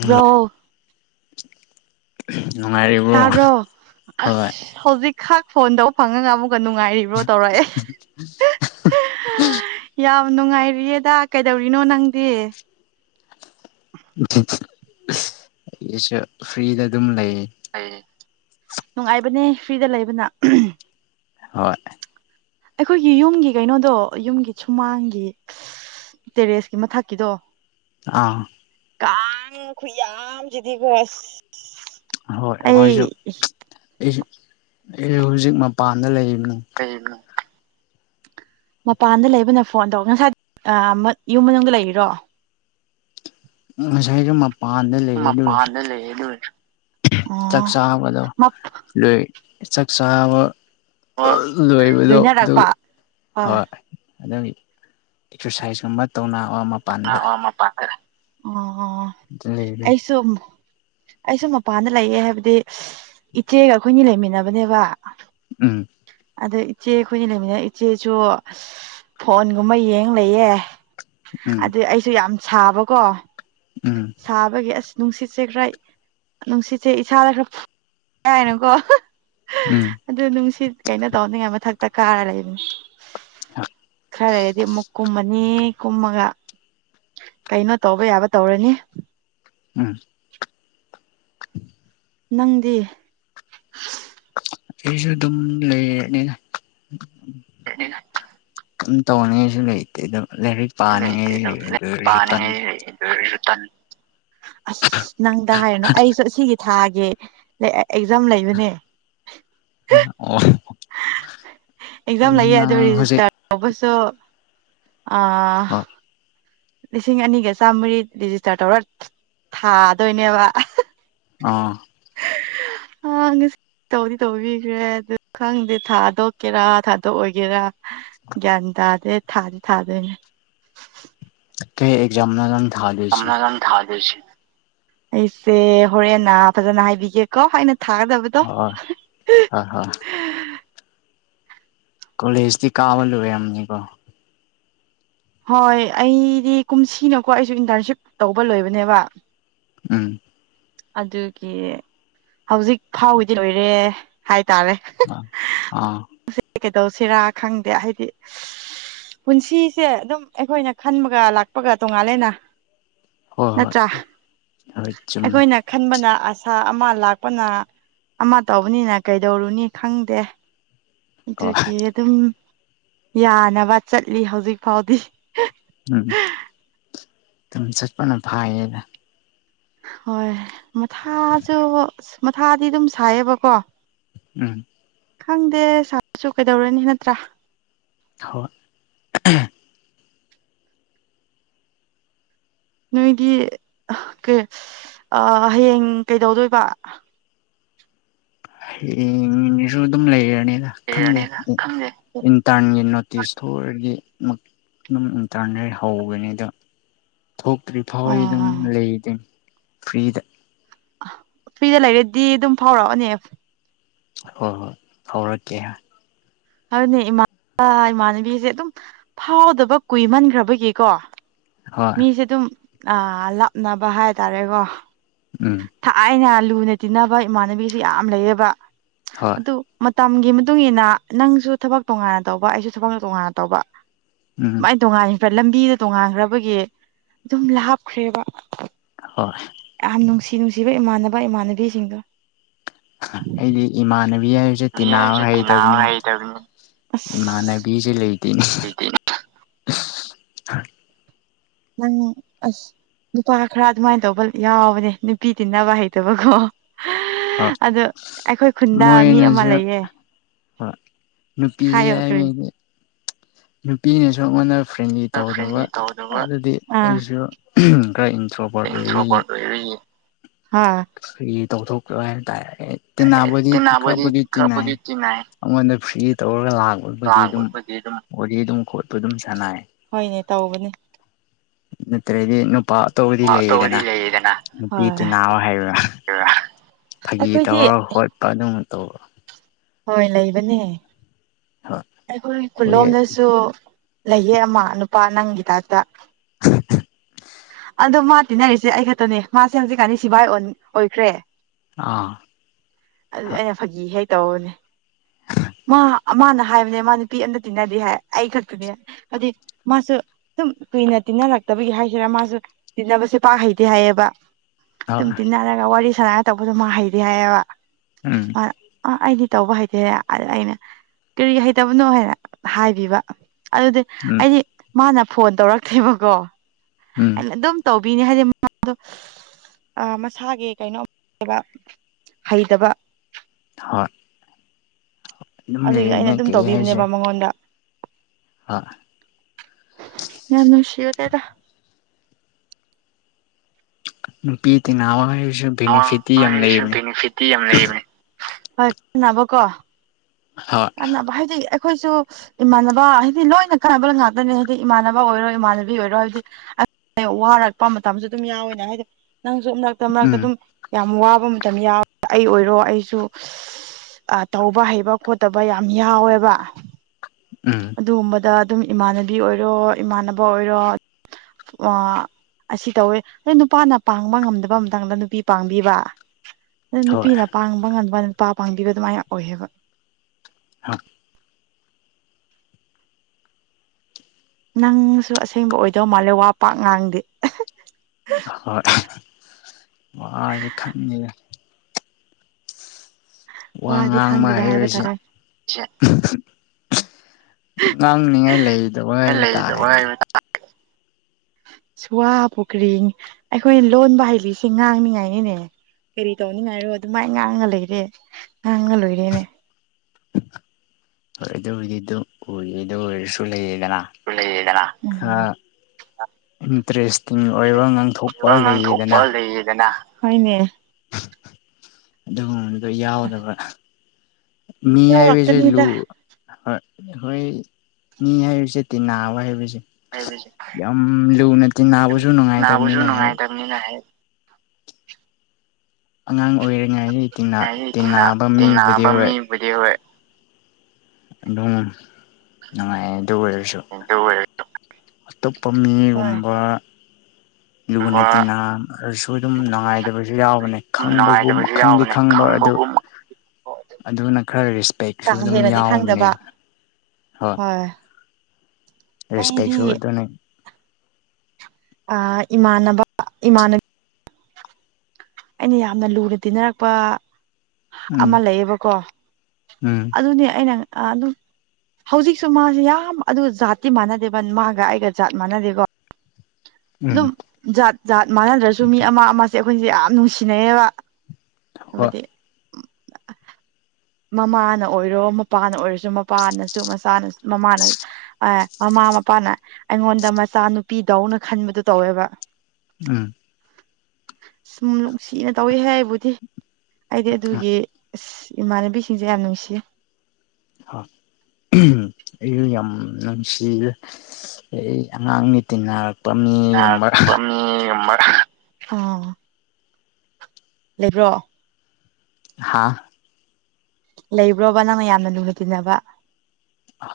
bro ꯎ ꯅꯨꯡꯉꯥꯏꯔꯤꯕꯔꯤꯕ꯭ꯔꯣꯅꯨꯡ ꯍꯣꯏ ꯁꯖꯤꯛ ꯈꯥꯛ ꯐꯣꯟꯗꯧ ꯐꯪꯉꯒ ꯑꯃꯨꯛꯀ ꯅꯨꯡꯉꯥꯏꯔꯤꯕ꯭ꯔꯣ ꯇꯧꯔꯛꯑꯦ ꯌꯥꯝ ꯅꯨꯡꯉꯥꯏꯔꯤꯌꯦꯗ ꯀꯩꯗꯧꯔꯤꯅꯣ ꯅꯪꯗꯤ ꯑꯩꯒꯤꯁꯨ ꯐ꯭ꯔꯤꯗ ꯑꯗꯨꯝ ꯂꯩꯌꯦ ꯅꯨꯡꯉꯥꯏꯕꯅꯦ ꯐ꯭ꯔꯤꯗ ꯂꯩꯕꯅ ꯍꯣꯏ ꯑꯩꯈꯣꯏꯒꯤ ꯌꯨꯝꯒꯤ ꯀꯩꯅꯣꯗꯣ ꯌꯨꯝꯒꯤ ꯁꯨꯃꯥꯡꯒꯤ ꯇꯦꯔꯦꯁꯀꯤ ꯃꯊꯛꯀꯤꯗꯣ ꯑꯥ ꯀꯥꯡ ꯈꯨꯌꯝ ꯁꯤꯗꯤꯀꯦ ꯑꯗ ꯑꯍꯣꯏ ꯑꯩꯈꯣꯏꯁꯨ ꯑꯩꯁꯨ ꯑꯩ ꯍꯧꯖꯤꯛ ꯃꯄꯥꯟꯗ ꯂꯩꯔꯤꯕꯅꯤ ꯀꯩꯅ ꯃꯄꯥꯟꯗ ꯂꯩꯕꯅ ꯐꯣꯟ ꯇꯧ ꯉꯁꯥꯏ ꯌꯨꯝ ꯃꯅꯨꯡꯗ ꯂꯩꯔꯤꯔꯣ ꯉꯁꯥꯏꯁꯨ ꯃꯄꯥꯟꯗ ꯂꯩꯌꯦ ꯑꯗꯨ ꯑꯣꯏꯔꯁꯨ ꯂꯩꯦ ꯑꯗꯨ ꯆꯥꯛ ꯆꯥꯕꯗꯣ ꯂꯣꯏ ꯆꯥꯛ ꯆꯥꯕ ꯍꯣꯏ ꯂꯣꯏꯕꯗꯣ ꯑꯗꯨ ꯂꯣꯏꯅꯔꯛꯄ ꯍꯣꯏ ꯑꯗꯨꯒꯤ ꯑꯦꯛꯁꯔꯁꯥꯏꯁꯀꯨꯝꯕ ꯇꯧꯅꯕ ꯃꯄꯥꯟꯗ ꯃꯄꯥꯟꯗ ꯑꯣ ꯂꯩꯕꯅꯤ ꯑꯩꯁꯨ ꯑꯩꯁꯨ ꯃꯄꯥꯟꯗ ꯂꯩꯌꯦ ꯍꯥꯏꯕꯗꯤ ꯏꯆꯦꯒ ꯑꯈꯣꯏꯅꯤ ꯂꯩꯃꯤꯟꯅꯕꯅꯦꯕ ꯎꯝ ꯑꯗꯣ ꯏꯆꯦ ꯑꯈꯣꯏꯅꯤ ꯂꯩꯃꯤꯟꯅ ꯏꯆꯦꯁꯨ ꯐꯣꯟꯒꯨꯝꯕ ꯌꯦꯡ ꯂꯩꯌꯦ ꯎꯝ ꯑꯗꯨ ꯑꯩꯁꯨ ꯌꯥꯝ ꯁꯥꯕꯀꯣ ꯎꯝ ꯁꯥꯕꯒꯤ ꯑꯁ ꯅꯨꯡꯁꯤꯠꯁꯦ ꯈꯔ ꯅꯨꯡꯁꯤꯠꯁꯦ ꯏꯁꯥꯗ ꯈꯔ [unintelligible] ꯎꯝ ꯑꯗꯨ ꯅꯨꯡꯁꯤꯠ ꯀꯩꯅꯣ ꯇꯧꯅꯤꯡꯉꯥꯏ ꯃꯊꯛꯇ ꯀꯥꯔ ꯂꯩꯕꯅꯤ ꯈꯔ ꯂꯩꯔꯗꯤ ꯑꯃꯨꯛ ꯀꯨꯝꯃꯅꯤ ꯀꯨꯝꯃꯒ ꯀꯩꯅꯣ ꯇꯧꯕ ꯌꯥꯕ ꯇꯧꯔꯅꯤ ꯎꯝ [inaudible] ꯅꯪꯗꯤ ꯑꯩꯖꯨ ꯑꯗꯨꯝ ꯂꯩꯑꯦꯅꯤ [inaudible] ꯇꯧꯅꯤꯡꯉꯥꯏꯁꯨ ꯂꯩꯇꯦꯗꯨ ꯂꯥꯏꯔꯤꯛ ꯂꯩꯇꯦ ꯄꯥꯅꯤꯡꯉꯩ ꯑꯗꯨꯝ ꯂꯩ ꯑꯗꯨ ꯑꯣꯏꯔꯁꯨ ꯇꯟ ꯄꯥꯅꯤꯡꯉꯥꯏꯗꯤ ꯂꯩ ꯑꯗꯨ ꯑꯁ ꯅꯪꯗ ꯍꯥꯏꯔꯅꯨ ꯑꯩꯁꯨ ꯁꯤꯒꯤ ꯊꯥꯒꯤ ꯑꯦꯛꯖꯥꯝ ꯂꯩꯕꯅꯦ ꯑꯣ ꯑꯦꯛꯖꯥꯝ ꯂꯩꯌꯦ ꯑꯗꯨ ꯅꯪ ꯍꯧꯖꯤꯛ ꯔꯦꯖꯤꯁꯇꯔ ꯇꯧꯕꯁꯨ ꯑꯥ ꯂꯤꯁꯤꯡ ꯑꯅꯤꯒ ꯆꯥꯝꯃꯔꯤ ꯔꯤꯖꯤꯁꯇꯔ ꯇꯧꯔ ꯊꯥꯗꯣꯏꯅꯦꯕ ꯑꯥ [inaudible] ꯍꯥ ꯉꯁꯤ ꯇꯧꯗꯤ ꯇꯧꯕꯤꯈ꯭ꯔꯦ ꯑꯗꯨ ꯈꯪꯗꯦ ꯊꯥꯗꯣꯛꯀꯦꯔꯥ ꯊꯥꯗꯣꯛꯑꯣꯏꯒꯦꯔꯥ ꯒ꯭ꯌꯥꯟ ꯇꯥꯗꯦ ꯊꯥꯗꯤ ꯊꯥꯗꯣꯏꯅꯦ ꯀꯔꯤ ꯑꯦꯛꯖꯥꯝ ꯅꯣ ꯅꯪ ꯊꯥꯗꯣꯏꯁꯤ ꯑꯩꯁꯦ ꯍꯣꯔꯦꯟꯅ ꯐꯖꯅ ꯍꯥꯏꯕꯤꯒꯦꯀꯣ ꯑꯩꯅ ꯊꯥꯒꯗꯕ ꯍꯣꯏ ꯍꯣꯏ ꯍꯣꯏ ꯀꯣꯂꯦꯖꯗꯤ ꯀꯥꯕ ꯂꯣꯢꯔꯝꯅꯤꯕꯣ ꯍꯣꯏ ꯑꯩꯗꯤ ꯀꯨꯝꯁꯤꯅꯀꯣ ꯑꯩꯁꯨ ꯏꯟꯇꯔꯟꯁꯤꯞ ꯇꯧꯕ ꯂꯣꯏꯕꯅꯦꯕ ꯎꯝ ꯑꯗꯨꯒꯤ ꯍꯧꯖꯤꯛ ꯐꯥꯎꯒꯤꯗꯤ ꯂꯣꯏꯔꯦ ꯍꯥꯏꯇꯥꯔꯦ ꯑꯥ ꯀꯩꯗꯧꯁꯤꯔꯥ ꯈꯪꯗꯦ ꯍꯥꯏꯗꯤ ꯄꯨꯟꯁꯤꯁꯦ ꯑꯗꯨꯝ ꯑꯩꯈꯣꯏꯅ ꯈꯟꯕꯒ ꯂꯥꯛꯄꯒ ꯇꯣꯉꯥꯜꯂꯦꯅ ꯍꯣꯏ ꯍꯣꯏ ꯅꯠꯇ꯭ꯔꯥ ꯍꯣꯏ ꯆꯨꯝꯃꯤ ꯑꯩꯈꯣꯏꯅ ꯈꯟꯕꯅ ꯑꯁꯥ ꯑꯃ ꯂꯥꯛꯄꯅ ꯑꯃ ꯇꯧꯕꯅꯤꯅ ꯀꯩꯗꯧꯔꯨꯅꯤ ꯈꯪꯗꯦ ꯍꯣꯏ ꯗꯨꯒꯤ ꯑꯗꯨꯝ ꯌꯥꯅꯕ ꯆꯠꯂꯤ ꯍꯧꯖꯤꯛ ꯐꯥꯎꯗꯤ ꯎꯝ ꯗꯨꯝ ꯆꯠꯄꯅ ꯐꯥꯏꯌꯦꯗ ꯍꯣꯏ ꯃꯊꯥꯁꯨ ꯃꯊꯥꯗꯤ ꯗꯨꯝ ꯁꯥꯏꯌꯦꯕꯀꯣ ꯎꯝ ꯈꯪꯗꯦ ꯁꯥꯔꯁꯨ ꯀꯩꯗꯧꯔꯨꯅꯤ ꯅꯠꯇ꯭ꯔꯥ ꯍ‌ꯣꯏ ꯅꯣꯏꯒ ꯑ ꯀꯩ ꯑꯥ ꯍꯌꯦꯡ ꯀꯩꯗꯧꯗꯣꯏꯕ ꯍꯌꯦꯡꯖꯨ ꯗꯨꯝ ꯂꯩꯔꯅꯤꯗ ꯈꯪꯗꯦ ꯂꯩꯔꯅꯤꯗ ꯈꯪꯗꯦ ꯎꯝ ꯇꯟꯒꯤ ꯅꯣꯇꯤꯁ ꯊꯣꯛꯑꯗꯤ ꯗꯨꯝ ꯅꯨꯡꯗꯥꯡꯗꯩ ꯍꯧꯔꯅꯤꯗ ꯊꯣꯛꯇ꯭ꯔꯤ ꯐꯥꯎꯗꯤ ꯗꯨꯝ ꯑꯣ ꯂꯩꯗ‌ꯣꯏꯅ‌ꯦ ꯐ꯭ꯔꯤꯗ ꯑ ꯐ꯭ꯔꯤꯗ ꯂꯩꯔꯗꯤ ꯗꯨꯝ ꯐꯥꯎꯔꯛꯑꯣꯅꯦ ꯍꯣꯏ ꯍꯣꯏ ꯐꯥꯎꯔꯛꯀꯦ ꯍ‌ꯣꯏꯅ‌ꯦ ꯏꯃꯥꯟ [unintelligible] ꯏꯃꯥꯟꯅꯕꯤꯖꯦ ꯗꯨꯝ ꯐꯥꯎꯗꯕ ꯀꯨꯏꯃꯟꯒ꯭ꯔꯕꯒꯤꯀꯣ ꯍꯣꯏ ꯃꯤꯁꯦ ꯗꯨꯝ ꯑꯥ ꯂꯥꯞꯅꯕ ꯍꯥꯏꯇꯥꯔꯦꯀ‌ꯣ ꯎꯝ ꯊꯥꯏꯅ ꯂꯨꯅ ꯇꯤꯟꯅꯕ ꯏꯃꯥꯟꯅꯕꯤꯁꯤ ꯌꯥꯝ ꯂꯩꯌꯦꯕ ꯍꯣꯏ ꯗꯨ ꯃꯇꯝꯒꯤ ꯃꯇꯨꯡ ꯏꯟꯅ ꯅꯪꯁꯨ ꯊꯕꯛ ꯇꯣꯉꯥꯟ ꯇꯧꯕ ꯑꯩꯁꯨ ꯊꯕꯛ ꯇꯣꯉꯥꯟꯅ ꯇꯧꯕ ꯎꯝ ꯃꯥꯏ ꯇꯣꯡꯉꯥꯟ ꯈ꯭ꯔ ꯂꯝꯕꯤꯗ ꯇꯣꯡꯉꯥꯟꯈ꯭ꯔꯕꯒꯤ ꯗꯨꯝ ꯂꯥꯞꯈ꯭ꯔꯦꯕ ꯍꯣꯏ ꯌꯥꯝ ꯅꯨꯡꯁꯤ ꯅꯨꯡꯁꯤꯕ ꯏꯃꯥꯟꯅꯕ ꯏꯃꯥꯟꯅꯕꯤꯁꯤꯡꯗꯣ ꯑꯩꯗꯤ ꯏꯃꯥꯟꯅꯕꯤ ꯍꯥꯏꯕꯁꯦ ꯇꯤꯟꯅꯥꯕ ꯍꯩꯇꯕꯅꯤꯅ‌ꯦ ꯍꯩ ꯇꯥꯕꯅꯤ ꯑꯁ ꯅꯕꯤꯁꯦ ꯂꯩꯇꯦꯅꯦ ꯑꯩꯗꯤ ꯅꯪ ꯑꯁ ꯅꯨꯄꯥ ꯈꯔ ꯑꯗꯨꯃꯥꯏꯅ ꯇꯧꯕ ꯌꯥꯎꯕꯅꯦ ꯅꯨꯄꯤ ꯇꯤꯟꯅꯕ ꯍꯩꯇꯕꯀꯣ ꯍꯣꯏ ꯑꯗꯣ ꯑꯩꯈꯣꯏ ꯈꯨꯟꯗ ꯃꯤ ꯑꯃ ꯃꯣꯏꯅꯁꯨ ꯂꯩꯌꯦ ꯍꯣꯏ ꯅꯨꯄꯤꯁꯦ ꯍꯥꯏꯌꯣ ꯀꯔꯤ ꯍꯥꯏꯕꯗꯤ ꯅꯨꯄꯤꯅꯁꯨ ꯑꯩꯉꯣꯟꯗ ꯐ꯭ꯔꯦꯟꯂꯤ ꯇꯧꯗꯕ ꯐ꯭ꯔꯦꯟꯂꯤ ꯇꯧꯗꯕ ꯑꯗꯨꯗꯤ ꯑꯥ ꯑꯩꯁꯨ ꯈꯔ ꯏꯟꯊ꯭ꯔꯣꯕꯔꯠ ꯑꯣꯏꯕꯒꯤ ꯍꯥꯥ ꯐꯥꯒꯤ ꯇ‌ꯧꯊ‌ꯣꯛꯄ ꯍꯥꯏ ꯇꯥꯔ‌ꯦ ꯍꯥꯏ ꯇꯤꯟꯅꯕꯨꯗꯤ ꯇꯤꯟꯅꯕꯗꯤ ꯈꯔꯕꯨꯗꯤ ꯇꯤꯟꯅꯩ ꯈꯔꯕꯨꯗꯤ ꯇꯤꯟꯅꯩ ꯑꯩꯉꯣꯟꯗ ꯐ꯭ꯔꯤ ꯇꯧꯔꯒ ꯂꯥꯛꯄꯕꯨꯗꯤ ꯑꯗꯨꯝ ꯂꯥꯡꯕꯕꯨꯗꯤ ꯑꯗꯨꯝ ꯋꯥꯔꯤꯗꯤ ꯑꯗꯨꯝ ꯈꯣꯠꯄ ꯑꯗꯨꯝ ꯁꯥꯟꯅꯩ ꯍꯣꯏꯅꯦ ꯇꯧꯕꯅꯦ ꯅꯠꯇ꯭ꯔꯥꯗꯤ ꯅꯨꯄꯥ ꯑꯇꯧꯞꯄꯗꯤ ꯋꯥ ꯑꯇꯧꯕꯗꯤ ꯂꯩꯌꯦꯗꯅ ꯂꯩꯌꯦꯗꯅ ꯅꯨꯄꯤ ꯍꯣꯏ ꯇꯤꯟꯅꯕ ꯍꯩꯕ ꯐꯥꯒꯤ ꯑꯩꯈꯣꯏꯗꯤ ꯇꯧꯔ ꯈ‌ꯣꯠꯄ ꯑꯗꯨꯝ ꯇꯧꯕ ꯍꯣꯏ ꯂꯩꯕꯅꯦ ꯍꯣꯏ ꯑꯩꯈꯣꯏ ꯍꯣꯏ ꯈꯨꯟꯂꯣꯝꯗꯁꯨ ꯂꯩꯌꯦ ꯑꯃ ꯅꯨꯄꯥ ꯅꯪꯒꯤ ꯇꯥꯏꯞꯇ ꯑꯗꯨ ꯃꯥ ꯇꯤꯟꯅꯔꯤꯁꯦ ꯑꯩ ꯈꯛꯇꯅꯦ ꯃꯥꯁꯦ ꯍꯧꯖꯤꯛꯀꯥꯟꯗꯤ ꯁꯤꯚꯥꯏ ꯑꯣꯟ ꯑꯣꯏꯈ꯭ꯔꯦ ꯑꯥ ꯑ ꯑꯗꯥ ꯑꯩꯅ ꯐꯥꯒꯤ ꯍꯦꯛ ꯇꯧꯕꯅꯦ ꯃꯥ ꯃꯥꯅ ꯍꯥꯏꯕꯅꯦ ꯃꯥ ꯅꯨꯄꯤ ꯑꯝꯇ ꯇꯤꯟꯅꯗꯦ ꯍꯥꯏ ꯑꯩ ꯈꯛꯇꯅꯦ ꯍꯥꯏꯕꯗꯤ ꯃꯥꯁꯨ ꯑꯗꯨꯝ ꯀꯨꯏꯅ ꯇꯤꯟꯅꯔꯛꯇꯕꯒꯤ ꯍꯥꯏꯁꯤꯔꯥ ꯃꯥꯁꯨ ꯇꯤꯟꯅꯕꯁꯦ ꯄꯥꯛ ꯍꯩꯇꯦ ꯍꯥꯏꯌꯦꯕ ꯑꯗꯨꯝ ꯍꯣꯏ ꯇꯤꯟꯅꯔꯒ ꯋꯥꯔꯤ ꯁꯥꯟꯅꯔ ꯇꯧꯕꯗꯣ ꯃꯥ ꯍꯩꯇꯦ ꯍꯥꯏꯌꯦꯕ ꯎꯝ ꯑꯥ ꯑꯩꯗꯤ ꯇꯧꯕ ꯍꯩꯇꯦ ꯑ ꯑꯩꯅ ꯀ꯭ꯔꯤꯒꯤ ꯍꯩꯇꯕꯅꯣ ꯍꯥꯏꯔ ꯍꯥꯏꯕꯤꯕ ꯑꯗꯨꯗ ꯎꯝ ꯑꯩꯗꯤ ꯃꯥꯅ ꯐꯣꯟ ꯇꯧꯔꯛꯇꯦꯕꯀꯣ ꯎꯝ ꯑꯩꯅ ꯑꯗꯨꯝ ꯇꯧꯕꯤꯅꯦ ꯍꯥꯏꯗꯤ ꯃꯥꯗꯣ ꯑ ꯃꯁꯥꯒꯤ ꯀꯩꯅꯣ [unintelligible] ꯍꯩꯇꯕ ꯍꯣꯏ ꯗꯨꯝ ꯑꯗꯨꯒꯤ ꯑꯩꯅ ꯂꯩꯌꯦꯅꯦ ꯑꯗꯨꯝ ꯀꯩ ꯍꯥꯏꯖꯦ ꯇꯧꯕꯤꯕꯅꯦꯕ ꯃꯉꯣꯟꯗ ꯍꯣꯏ ꯌꯥꯝ ꯅꯨꯡꯁꯤꯕꯅꯦꯗ ꯅꯨꯄꯤ ꯇꯤꯟꯅꯥꯕ ꯍꯥꯏꯕꯁꯦ ꯑꯥ ꯃꯣꯏꯒꯤꯁꯦ ꯕꯤꯅꯤꯐꯤꯠꯇꯤ ꯌꯥꯝ ꯂꯩꯕꯅꯦ [unintelligible] [unintelligible] ꯀꯥꯟꯅꯕ ꯍꯥꯏꯗꯤ ꯑꯩꯈꯣꯏꯁꯨ ꯏꯃꯥꯟꯅꯕ ꯍꯥꯏꯗꯤ ꯂꯣꯏꯅ ꯀꯥꯟꯅꯕ ꯉꯥꯛꯇꯅꯦ ꯍꯥꯏꯗꯤ ꯏꯃꯥꯟꯅꯕ ꯑꯣꯏꯔꯣ ꯏꯃꯥꯟꯅꯕꯤ ꯑꯣꯏꯔꯣ ꯍꯥꯏꯕꯗꯤ ꯋꯥꯔꯛꯄ ꯃꯇꯝꯖꯨ ꯗꯨꯝ ꯌꯥꯎꯋꯦꯅ ꯍꯥꯏꯗꯤ ꯅꯪꯖꯨ ꯃꯔꯛꯇ ꯃꯔꯛꯇ ꯎꯝ ꯗꯨꯝ ꯌꯥꯝ ꯋꯥꯕ ꯃꯇꯝ ꯌꯥꯎ ꯑꯩ ꯑꯣꯏꯔꯣ ꯑꯩꯖꯨ ꯑꯥ ꯇꯧꯕ ꯍꯩꯕ ꯈꯣꯠ ꯇꯕ ꯌꯥꯝ ꯌꯥꯎꯋꯦꯕ ꯎꯝ ꯗꯨꯒꯨꯝꯕꯗ ꯑꯗꯨꯝ ꯏꯃꯥꯟꯅꯕꯤ ꯑꯣꯏꯔꯣ ꯏꯃꯥꯟꯅꯕ ꯑꯣꯏꯔꯣꯠ ꯑꯥ ꯑꯁꯤ ꯇꯧꯋꯦ ꯑꯩ ꯅꯨꯄꯥꯅ ꯄꯥꯡꯕ ꯉꯝꯗꯕ ꯃꯇꯥꯡꯗ ꯅꯨꯄꯤ ꯄꯥꯡꯕꯤꯕ ꯑꯗꯨ ꯍꯣꯏ ꯅꯨꯄꯤꯅ ꯄꯥꯡꯕ ꯉꯟꯕ ꯅꯨꯄꯥ ꯄꯥꯡꯕꯤꯕ ꯑꯗꯨꯃꯥꯏꯅ ꯑꯣꯏꯌꯦꯕ ꯍ ꯅꯪꯁꯨ ꯑꯁꯦꯡꯕ ꯑꯣꯏꯗꯧ ꯃꯥꯜꯂꯦ ꯋꯥ ꯄꯥꯛ ꯉꯥꯡꯗꯦ ꯍꯣꯏ ꯋꯥꯅꯤ ꯈꯪꯉꯤꯗ ꯋꯥ ꯋꯥꯗꯤ ꯉꯥꯡꯕ ꯈꯪꯗꯦꯗ ꯍꯥꯏꯕ ꯍꯥꯏꯔꯤꯁꯦ ꯇꯥꯔꯦ ꯉꯥꯡꯅꯤꯉꯥꯏ ꯂꯩꯗꯕ ꯍꯥꯏꯕ ꯂꯩꯗꯕ ꯇꯥꯔꯦꯅꯦ [unintelligible] ꯁ ꯋꯥꯕꯨ ꯀꯔꯤꯡ ꯑꯩꯈꯣꯏ ꯂꯣꯟꯕ ꯍꯩꯂꯤꯁꯦ ꯉꯥꯡꯅꯤꯉꯥꯏꯅꯤꯅꯦ ꯀꯔꯤ ꯇꯧꯅꯤꯉꯥꯏꯔꯣ ꯗꯨꯃꯥꯏ ꯉꯥꯡꯉ ꯂꯩꯔꯦ ꯉꯥꯡꯉ ꯂꯣꯏꯔꯦꯅꯦ ꯍꯣꯢ ꯑꯗꯨꯕꯨꯗꯤ ꯑꯗꯨꯝ ꯑꯣꯏꯔꯦ ꯗꯨꯑꯣꯏꯔꯁꯨ ꯂꯩꯌꯦꯗꯅ ꯂꯩꯌꯦꯗꯅꯥ ꯎꯝ ꯎꯝ ꯈꯔ ꯏꯟꯇꯔꯦꯁꯇꯤꯡ ꯑꯣꯏꯕ ꯉꯥꯡꯊꯣꯛꯄ ꯋꯥ ꯉꯥꯡꯊꯣꯛꯄ ꯂꯩꯌꯦꯗꯅ ꯂꯩꯌꯦꯗꯅ ꯍꯣꯢꯅꯦ ꯑꯗꯨꯒꯨꯝꯕꯗꯣ ꯌꯥꯎꯗꯕ ꯃꯤ ꯍꯥꯏꯕꯖꯦ ꯌꯧꯔꯛꯀꯅꯤꯗ ꯂꯨ ꯑꯍꯣꯏ ꯑꯩꯈꯣꯏ ꯃꯤ ꯍꯥꯏꯕꯁꯦ ꯇꯤꯟꯅꯥꯕ ꯍꯥꯏꯕꯁꯦ ꯍꯥꯏꯕꯁꯦ ꯌꯥꯝ ꯂꯨꯅ ꯇꯤꯟꯅꯥꯕꯁꯨ ꯅꯨꯉꯥꯏꯇꯕꯅꯤꯅ ꯍꯦꯛ ꯅꯤꯅꯥ ꯍꯦꯛ ꯑꯉꯥꯡ ꯑꯣꯏꯔꯤꯉꯥꯏꯗꯤ ꯇꯤꯟꯅꯥ ꯇꯤꯟꯅꯥꯕꯥ ꯃꯤꯕꯨꯗꯤ ꯍꯣꯏ ꯕꯨꯗꯤ ꯍꯣꯏ ꯑꯗꯨꯝ ꯅꯨꯉꯥꯏꯌꯦ ꯑꯗꯨ ꯑꯣꯏꯔꯁꯨ ꯗꯨꯑꯣꯏꯔꯦ ꯑꯇꯣꯞꯄ ꯃꯤꯒꯨꯝꯕ ꯂꯨꯅ ꯒꯨꯝꯕ ꯇꯤꯟꯅꯥꯔꯁꯨ ꯑꯗꯨꯝ ꯅꯨꯉꯥꯏꯗꯕꯁꯨ ꯌꯥꯎꯕꯅꯦ ꯈꯪꯕꯒꯨꯝ ꯅꯨꯡꯉꯥꯏꯇꯕꯁꯨ ꯈꯪꯗꯤ ꯌꯥꯎꯕꯅꯦ ꯈꯪꯕ ꯑꯗꯨ ꯈꯪꯕꯒꯨꯝ ꯀꯥ ꯑꯗꯨꯅ ꯈꯔ ꯔꯤꯁꯄꯦꯛꯁꯨ ꯑꯗꯨꯝ ꯌꯥꯎꯕꯅꯦꯗ ꯍꯣꯏ ꯔꯦꯁꯄꯦꯛꯁꯨꯨ ꯑꯗꯨꯅꯤ ꯑ ꯏꯃꯥꯟꯅꯕ ꯏꯃꯥꯟꯅ ꯑꯩꯅ ꯌꯥꯝꯅ ꯂꯨꯅ ꯇꯤꯟꯅꯔꯛꯄ ꯑꯃꯥ ꯎꯝ ꯂꯩꯌꯦꯕꯀꯣ ꯎꯝ ꯑꯗꯨꯅꯦ ꯑꯩꯅꯥ ꯑꯗꯨꯝ ꯍꯧꯖꯤꯛꯁꯨ ꯃꯥꯁꯦ ꯌꯥꯝ ꯑꯗꯨ ꯖꯥꯠꯇꯤ ꯃꯥꯟꯅꯗꯦꯕ ꯃꯥꯒꯥ ꯑꯩꯒꯥ ꯖꯥꯠ ꯃꯥꯟꯅꯗꯦꯀꯣ ꯎꯝ ꯑꯗꯨꯝ ꯖꯥꯠ ꯖꯥꯠ ꯃꯥꯟꯅꯗ꯭ꯔꯁꯨ ꯃꯤ ꯑꯃ ꯑꯃꯁꯦ ꯑꯩꯈꯣꯏꯁꯦ ꯌꯥꯝ ꯅꯨꯡꯁꯤꯅꯩꯌꯦꯕꯥ ꯍꯣꯏ [unintelligible] ꯃꯃꯥꯅ ꯑꯣꯏꯔꯣ ꯃꯄꯥꯅ ꯑꯣꯏꯔꯁꯨ ꯃꯄꯥꯅꯁꯨ ꯃꯆꯥꯅ ꯃꯃꯥꯅꯥ ꯑꯦ ꯃꯃꯥ ꯃꯄꯥꯅ ꯑꯩꯉꯣꯟꯗ ꯃꯆꯥ ꯅꯨꯨꯄꯤꯗꯧꯅ ꯈꯟꯕꯗꯨ ꯇꯧꯋꯦꯕꯥ ꯎꯝ [unintelligible] ꯁꯨꯝ ꯅꯨꯡꯁꯤꯅ ꯇꯧꯋꯤ ꯍꯩ ꯕꯨꯗꯤ ꯑꯩꯗꯤ ꯑꯗꯨꯒꯤ ꯏꯁ ꯏꯃꯥꯟꯅꯕꯤꯁꯤꯡꯁꯦ ꯌꯥꯝ ꯅꯨꯡꯁꯤꯌꯦ ꯑ ꯎꯝ ꯑꯩꯖꯨ ꯌꯥꯝ ꯅꯨꯪꯁꯤꯌꯦ ꯑꯩ ꯑꯉꯥꯡꯅꯤ ꯇꯤꯟꯅꯔ [unintelligible] [unintelligible] [unintelligible] ꯍꯥꯥ ꯂꯩꯕ꯭ꯔꯣꯕ ꯅꯪꯅꯥ ꯌꯥꯝꯅꯥ ꯂꯨꯅꯤ ꯇꯤꯟꯅꯕ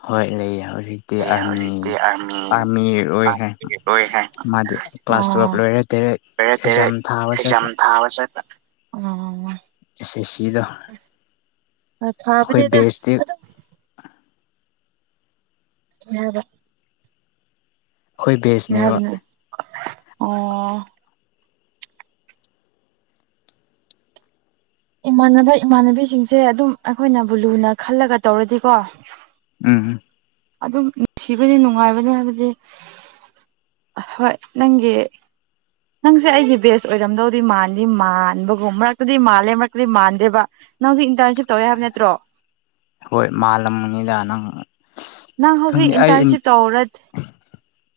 ꯍꯣꯏ ꯂꯩꯌꯦ ꯍꯧꯖꯤꯛꯇꯤ ꯑꯩ ꯑꯥꯔꯃꯤ ꯍꯧꯖꯤꯛꯇꯤ ꯑꯥꯔꯃꯤ ꯑꯥꯔꯃꯤ ꯑꯣꯏꯈ꯭ꯔꯦ ꯑꯥꯔꯃꯤꯒꯤ ꯂꯣꯏ ꯍꯥꯏ ꯃꯥꯗꯤ ꯀ꯭ꯂꯥꯁ ꯇꯨꯋꯦꯜꯕ ꯑꯣ ꯂꯣꯏꯔꯦ [unintelligible] ꯑꯦꯛꯖꯥꯝ ꯊꯥꯕꯁꯤ ꯖꯥꯝ ꯊꯥꯕ ꯆꯠꯄꯥ [unintelligible] ꯢꯁ ꯢꯁ ꯁꯤꯗꯣ ꯍꯣꯏ ꯑꯩꯈꯣꯏ ꯐꯥꯕꯅꯤꯗꯥ ꯕꯦꯁꯇꯤ ꯑꯗꯨꯝ [unintelligible] ꯑꯩꯈꯣꯏ [unintelligible] ꯕꯦꯁꯅꯦꯕ ꯍꯥꯏꯕꯅꯣ ꯑꯣ ꯏꯃꯥꯟꯅꯕ ꯏꯃꯥꯟꯅꯕꯤꯁꯤꯡꯁꯦ ꯑꯗꯨꯝ ꯑꯩꯈꯣꯏꯅꯕꯨ ꯂꯨꯅ ꯈꯜꯂꯒꯥ ꯇꯧꯔꯗꯤꯀꯣ ꯎꯝ ꯑꯗꯨꯝ [unintelligible] ꯅꯨꯡꯉꯥꯏꯕꯅꯤ ꯍꯥꯏꯕꯗꯤ ꯑꯍꯣꯏ ꯅꯪꯒꯤ ꯅꯪꯁꯦ ꯑꯩꯒꯤ ꯕꯦꯁ ꯑꯣꯏꯔꯝꯗꯧꯗꯤ ꯃꯥꯟꯗꯤ ꯃꯥꯟꯕꯒꯨꯝ ꯃꯔꯛꯇꯗꯤ ꯃꯥꯜꯂꯦ ꯃꯔꯛꯇꯗꯤ ꯃꯥꯟꯗꯦꯕꯥ ꯅꯪꯁꯨ ꯏꯟꯇꯔꯟꯁꯤꯞ ꯇꯧꯋꯦ ꯍꯥꯏꯕ ꯅꯠꯇ꯭ꯔꯣ ꯍꯣꯏ ꯃꯥꯜꯂꯝꯅꯤꯗ ꯅꯪ ꯅꯪ ꯈꯪꯗꯦ ꯍꯧꯖꯤꯛ ꯑꯩ ꯏꯟꯇꯔꯟꯁꯤꯞ ꯑꯣ ꯇꯧꯔꯗꯤ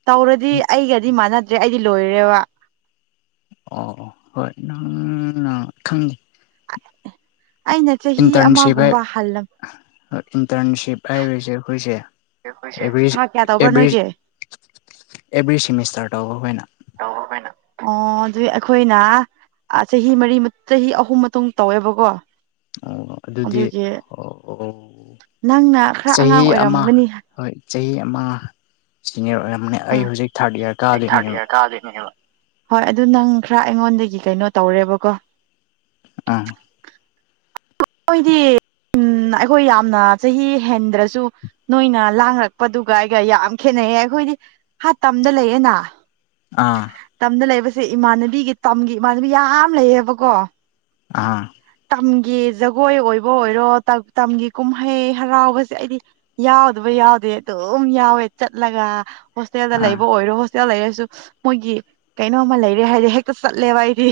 ꯇꯧꯔꯗꯤ ꯑꯩꯒꯗꯤ ꯃꯥꯟꯅꯗ꯭ꯔꯦ ꯑꯩꯗꯤ ꯂꯣꯏꯔꯦꯕꯥ ꯑꯣ ꯍꯣꯏ ꯅꯪꯅ ꯈꯪꯉꯤ ꯑꯩꯅ ꯆꯍꯤ ꯏꯟꯇꯔꯟꯁꯤꯞ ꯑꯃꯒꯨꯝꯕ ꯍꯜꯂꯛ ꯏꯟꯇꯔꯟꯁꯤꯞ ꯍꯥꯏꯔꯤꯁꯦ ꯑꯩꯈꯣꯏꯁꯦ ꯑꯩꯈꯣꯏꯁꯦ ꯊꯥ ꯀꯌꯥ ꯇꯧꯕ꯭ꯔꯥ ꯑꯦꯚ꯭ꯔꯤ ꯅꯣꯏꯒꯤ [unintelligible] ꯑꯦꯚ꯭ꯔꯤ ꯁꯦꯃꯤꯁꯇꯔ ꯇꯕ ꯑꯩꯈꯣꯢꯅ [inaudible] ꯑꯣ ꯑꯗꯨ ꯑꯩꯈꯣꯏꯅ ꯆꯍꯤ ꯃꯔꯤ ꯆꯍꯤ ꯑꯍꯨꯝ ꯃꯇꯨꯡ ꯇꯧꯋꯦꯕꯀꯣ ꯑꯣ ꯑꯗꯨꯗꯤ ꯑꯗꯨꯒꯤ ꯑꯣ ꯅꯪꯅ ꯈꯔꯥ ꯑꯉꯥꯡ ꯆꯍꯤ ꯑꯃ ꯑꯣꯏꯔꯝꯒꯅꯤ ꯍꯣꯏ ꯆꯍꯤ ꯑꯃ ꯁꯤꯅꯤꯌꯔ ꯑꯣꯏꯔꯝꯃꯅꯦ ꯑꯩ ꯍꯧꯖꯤꯛ ꯊꯥꯔꯠ ꯏꯌꯥ꯭ꯔ ꯀꯥꯗꯣꯏꯅꯦꯕ [unintelligible] ꯍꯣꯏ ꯑꯗꯨ ꯅꯪ ꯈ꯭ꯔꯥ ꯑꯩꯉꯣꯟꯗꯒꯤ ꯀꯩꯅꯣ ꯇꯧꯔꯦꯕꯀꯣ ꯥ [inaudible] ꯑꯩꯈꯣꯏꯗꯤ ꯑꯩꯈꯣꯏ ꯌꯥꯝꯅ ꯆꯍꯤ ꯍꯦꯟꯗ꯭ꯔꯥꯁꯨ ꯅꯣꯏꯅ ꯂꯥꯡꯔꯛꯄꯗꯨꯒ ꯑꯩꯒ ꯌꯥꯝ ꯈꯦꯠꯅꯩꯌꯦ ꯑꯩꯈꯣꯏꯗꯤ ꯍꯥ ꯇꯝꯗ ꯂꯩꯌꯦꯅ ꯑꯥ ꯇꯝꯗ ꯂꯩꯕꯁꯦ ꯏꯃꯥꯟꯅꯕꯤꯒꯤ ꯇꯝꯒꯤ ꯏꯃꯥꯟꯅꯕꯤ ꯌꯥꯝ ꯂꯩꯌꯦꯕꯀꯣ ꯑꯥ ꯇꯝꯒꯤ ꯖꯒꯣꯏ ꯑꯣꯏꯕ ꯑꯣꯏꯔꯣ ꯇꯝꯒꯤ ꯀꯨꯝꯍꯩ ꯍꯔꯥꯎꯕꯁꯦ ꯑꯩꯗꯤ ꯌꯥꯎꯗꯕ ꯌꯥꯎꯗꯦ ꯑꯗꯨꯝ ꯌꯥꯎꯋꯦ ꯆꯠꯂꯒ ꯍꯣꯁꯇꯦꯜꯗ ꯑꯥ ꯂꯩꯕ ꯑꯣꯏꯔꯣ ꯍꯣꯁꯇꯦꯜ ꯂꯩꯔꯁꯨ ꯃꯣꯏꯒꯤ ꯀꯩꯅꯣꯝꯃ ꯂꯩꯔꯦ ꯍꯥꯏꯗꯤ ꯍꯦꯛꯇ ꯆꯠꯂꯦꯕ ꯑꯩꯗꯤ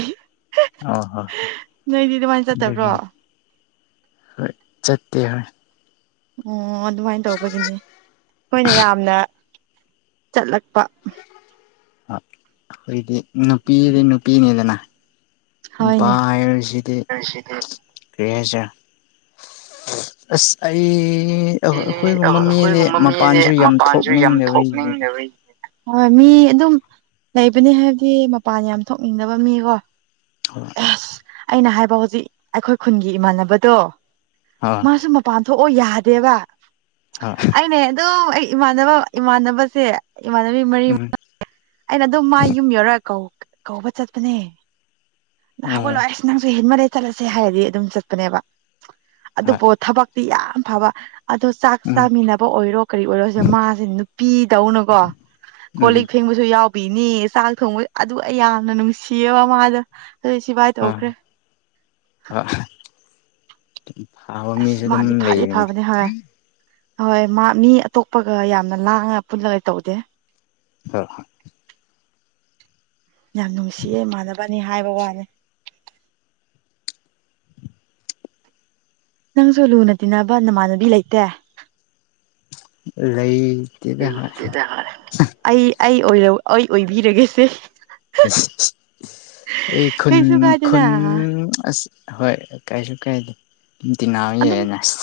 ꯑꯣ ꯍꯣꯏ ꯅꯣꯏꯗꯤ ꯑꯗꯨꯃꯥꯏꯅ ꯆꯠꯇꯕ꯭ꯔꯣ ꯑꯗꯨꯒꯤꯅꯤ ꯑꯣ ꯍꯣꯏ ꯆꯠꯇꯦ ꯍꯣꯏ ꯑꯣ ꯑꯗꯨꯃꯥꯏꯅ ꯇꯧꯕꯒꯤꯅꯦ ꯑꯩꯈꯣꯏꯅ ꯌꯥꯝꯅ ꯆꯠꯂꯛꯄ ꯑꯩꯈꯣꯏꯗꯤ ꯅꯨꯄꯤꯗꯤ ꯅꯨꯄꯤꯅꯤꯗꯅ ꯅꯨꯄꯥ ꯍꯣꯏꯅꯦ ꯍꯥꯏ ꯁꯤꯗꯤ ꯑꯗꯨꯁꯤꯗꯤ ꯀꯩꯍꯥꯏꯁꯤꯔ ꯑꯁ ꯑꯩ ꯑꯦ ꯑꯩꯈꯣꯏꯒꯨꯝꯕ ꯃꯤꯗꯤ ꯑꯩꯈꯣꯏꯒꯨꯝꯕ ꯃꯤꯗꯤ ꯃꯄꯥꯟꯁꯨ ꯌꯥꯝ ꯃꯄꯥꯟꯁꯨ ꯌꯥꯝ ꯊꯣꯛꯅꯤꯡꯗꯕꯔꯤꯅꯤꯗ ꯊꯣꯛꯅꯤꯡꯗꯕꯒꯤ ꯍꯣꯏ ꯃꯤ ꯑꯗꯨꯝ ꯂꯩꯕꯅꯤ ꯍꯥꯏꯕꯗꯤ ꯃꯄꯥꯟ ꯌꯥꯝ ꯊꯣꯛꯅꯤꯡꯗꯕ ꯃꯤꯀꯣ ꯍꯣꯏ ꯑꯦꯁ ꯑꯩꯅ ꯍꯥꯏꯕ ꯍꯧꯖꯤꯛ ꯑꯩꯈꯣꯏ ꯈꯨꯟꯒꯤ ꯏꯃꯥꯟꯅꯕꯗꯣ ꯍꯣꯏ ꯃꯥꯁꯨ ꯄꯥꯟꯊꯣꯛꯑꯣ ꯌꯥꯗꯦꯕ ꯍꯣꯏ ꯑꯩꯅꯦ ꯑꯗꯨꯝ ꯑꯩ ꯏꯃꯥꯟꯅꯕ ꯏꯃꯥꯟꯅꯕꯁꯦ ꯏꯃꯥꯟꯅꯕꯤ ꯃꯔꯤ ꯎꯝ ꯃꯉꯥ ꯑꯩꯅ ꯑꯗꯨꯝ ꯃꯥꯏ ꯌꯨꯝ ꯌꯧꯔꯒ ꯀꯧ ꯀꯧꯕ ꯆꯠꯄꯅꯦ ꯍꯧꯒꯠꯂꯣ ꯎꯝ ꯑꯁ ꯅꯥꯡꯁꯨ ꯍꯦꯟ ꯃꯂꯦ ꯆꯠꯂꯁꯦ ꯍꯥꯏꯔꯗꯤ ꯑꯗꯨꯝ ꯆꯠꯄꯅꯦꯕ ꯍꯣꯏ ꯑꯗꯨꯕꯨ ꯊꯕꯛ ꯇꯤ ꯌꯥꯝ ꯐꯕ ꯑꯗꯣ ꯆꯥꯛ ꯎꯝ ꯆꯥꯃꯤꯟꯅꯕ ꯑꯣꯏꯔꯣ ꯀꯔꯤ ꯑꯣꯏꯔꯣꯁꯤꯗ ꯃꯥꯁꯦ ꯅꯨꯄꯤꯗꯧꯅꯀꯣ ꯀꯣꯜ ꯎꯝ ꯂꯤꯛ ꯐꯦꯡꯕ ꯑꯗꯨ ꯌꯥꯎꯕꯤꯅꯤ ꯆꯥꯛ ꯊꯣꯡꯕ ꯑꯗꯨ ꯑꯩ ꯌꯥꯝꯅ ꯅꯨꯡꯁꯤꯌꯦꯕ ꯃꯥꯗ ꯑꯗꯨ ꯁꯤꯚꯥꯏ ꯇꯧꯈ꯭ꯔꯦ ꯍ ꯐꯥꯕ ꯑꯁ ꯃꯤꯁꯨ ꯑꯗꯨꯝ ꯃꯥꯗꯤ ꯐꯗꯤ ꯂꯩꯕꯅꯦ ꯐꯕꯅꯦ ꯍꯣꯏ ꯍꯣꯏ ꯃꯥ ꯃꯤ ꯑꯇꯣꯞꯄꯒ ꯌꯥꯝꯅ ꯂꯥꯡꯉ ꯄꯨꯜꯂꯒ ꯇꯧꯗꯦ ꯍ ꯍ ꯌꯥꯝ ꯅꯨꯡꯁꯤꯌꯦ ꯏꯃꯥꯟꯅꯕꯅꯤ ꯍꯥꯏꯕ ꯋꯥꯅꯦ ꯅꯪꯁꯨ ꯂꯨꯅ ꯇꯤꯟꯅꯕ ꯅꯃꯥꯟꯅꯕꯤ ꯂꯩꯇꯦ ꯂꯩꯏꯇꯦꯗꯦ [inaudible] ꯑꯩ ꯑꯩ ꯑꯣꯏꯔ ꯑꯩ ꯑꯣꯏꯕꯤꯔꯒꯦꯁꯦ ꯑꯩ ꯈꯨꯟ ꯀꯩꯁꯨ ꯀꯥꯏꯗꯦꯅ ꯈꯨꯟ ꯑꯁ ꯍꯣꯏ ꯀꯩꯁꯨ ꯀꯥꯏꯗꯦ ꯇꯤꯅꯥꯎ ꯑꯗꯨꯝ ꯌꯦꯛꯉꯁ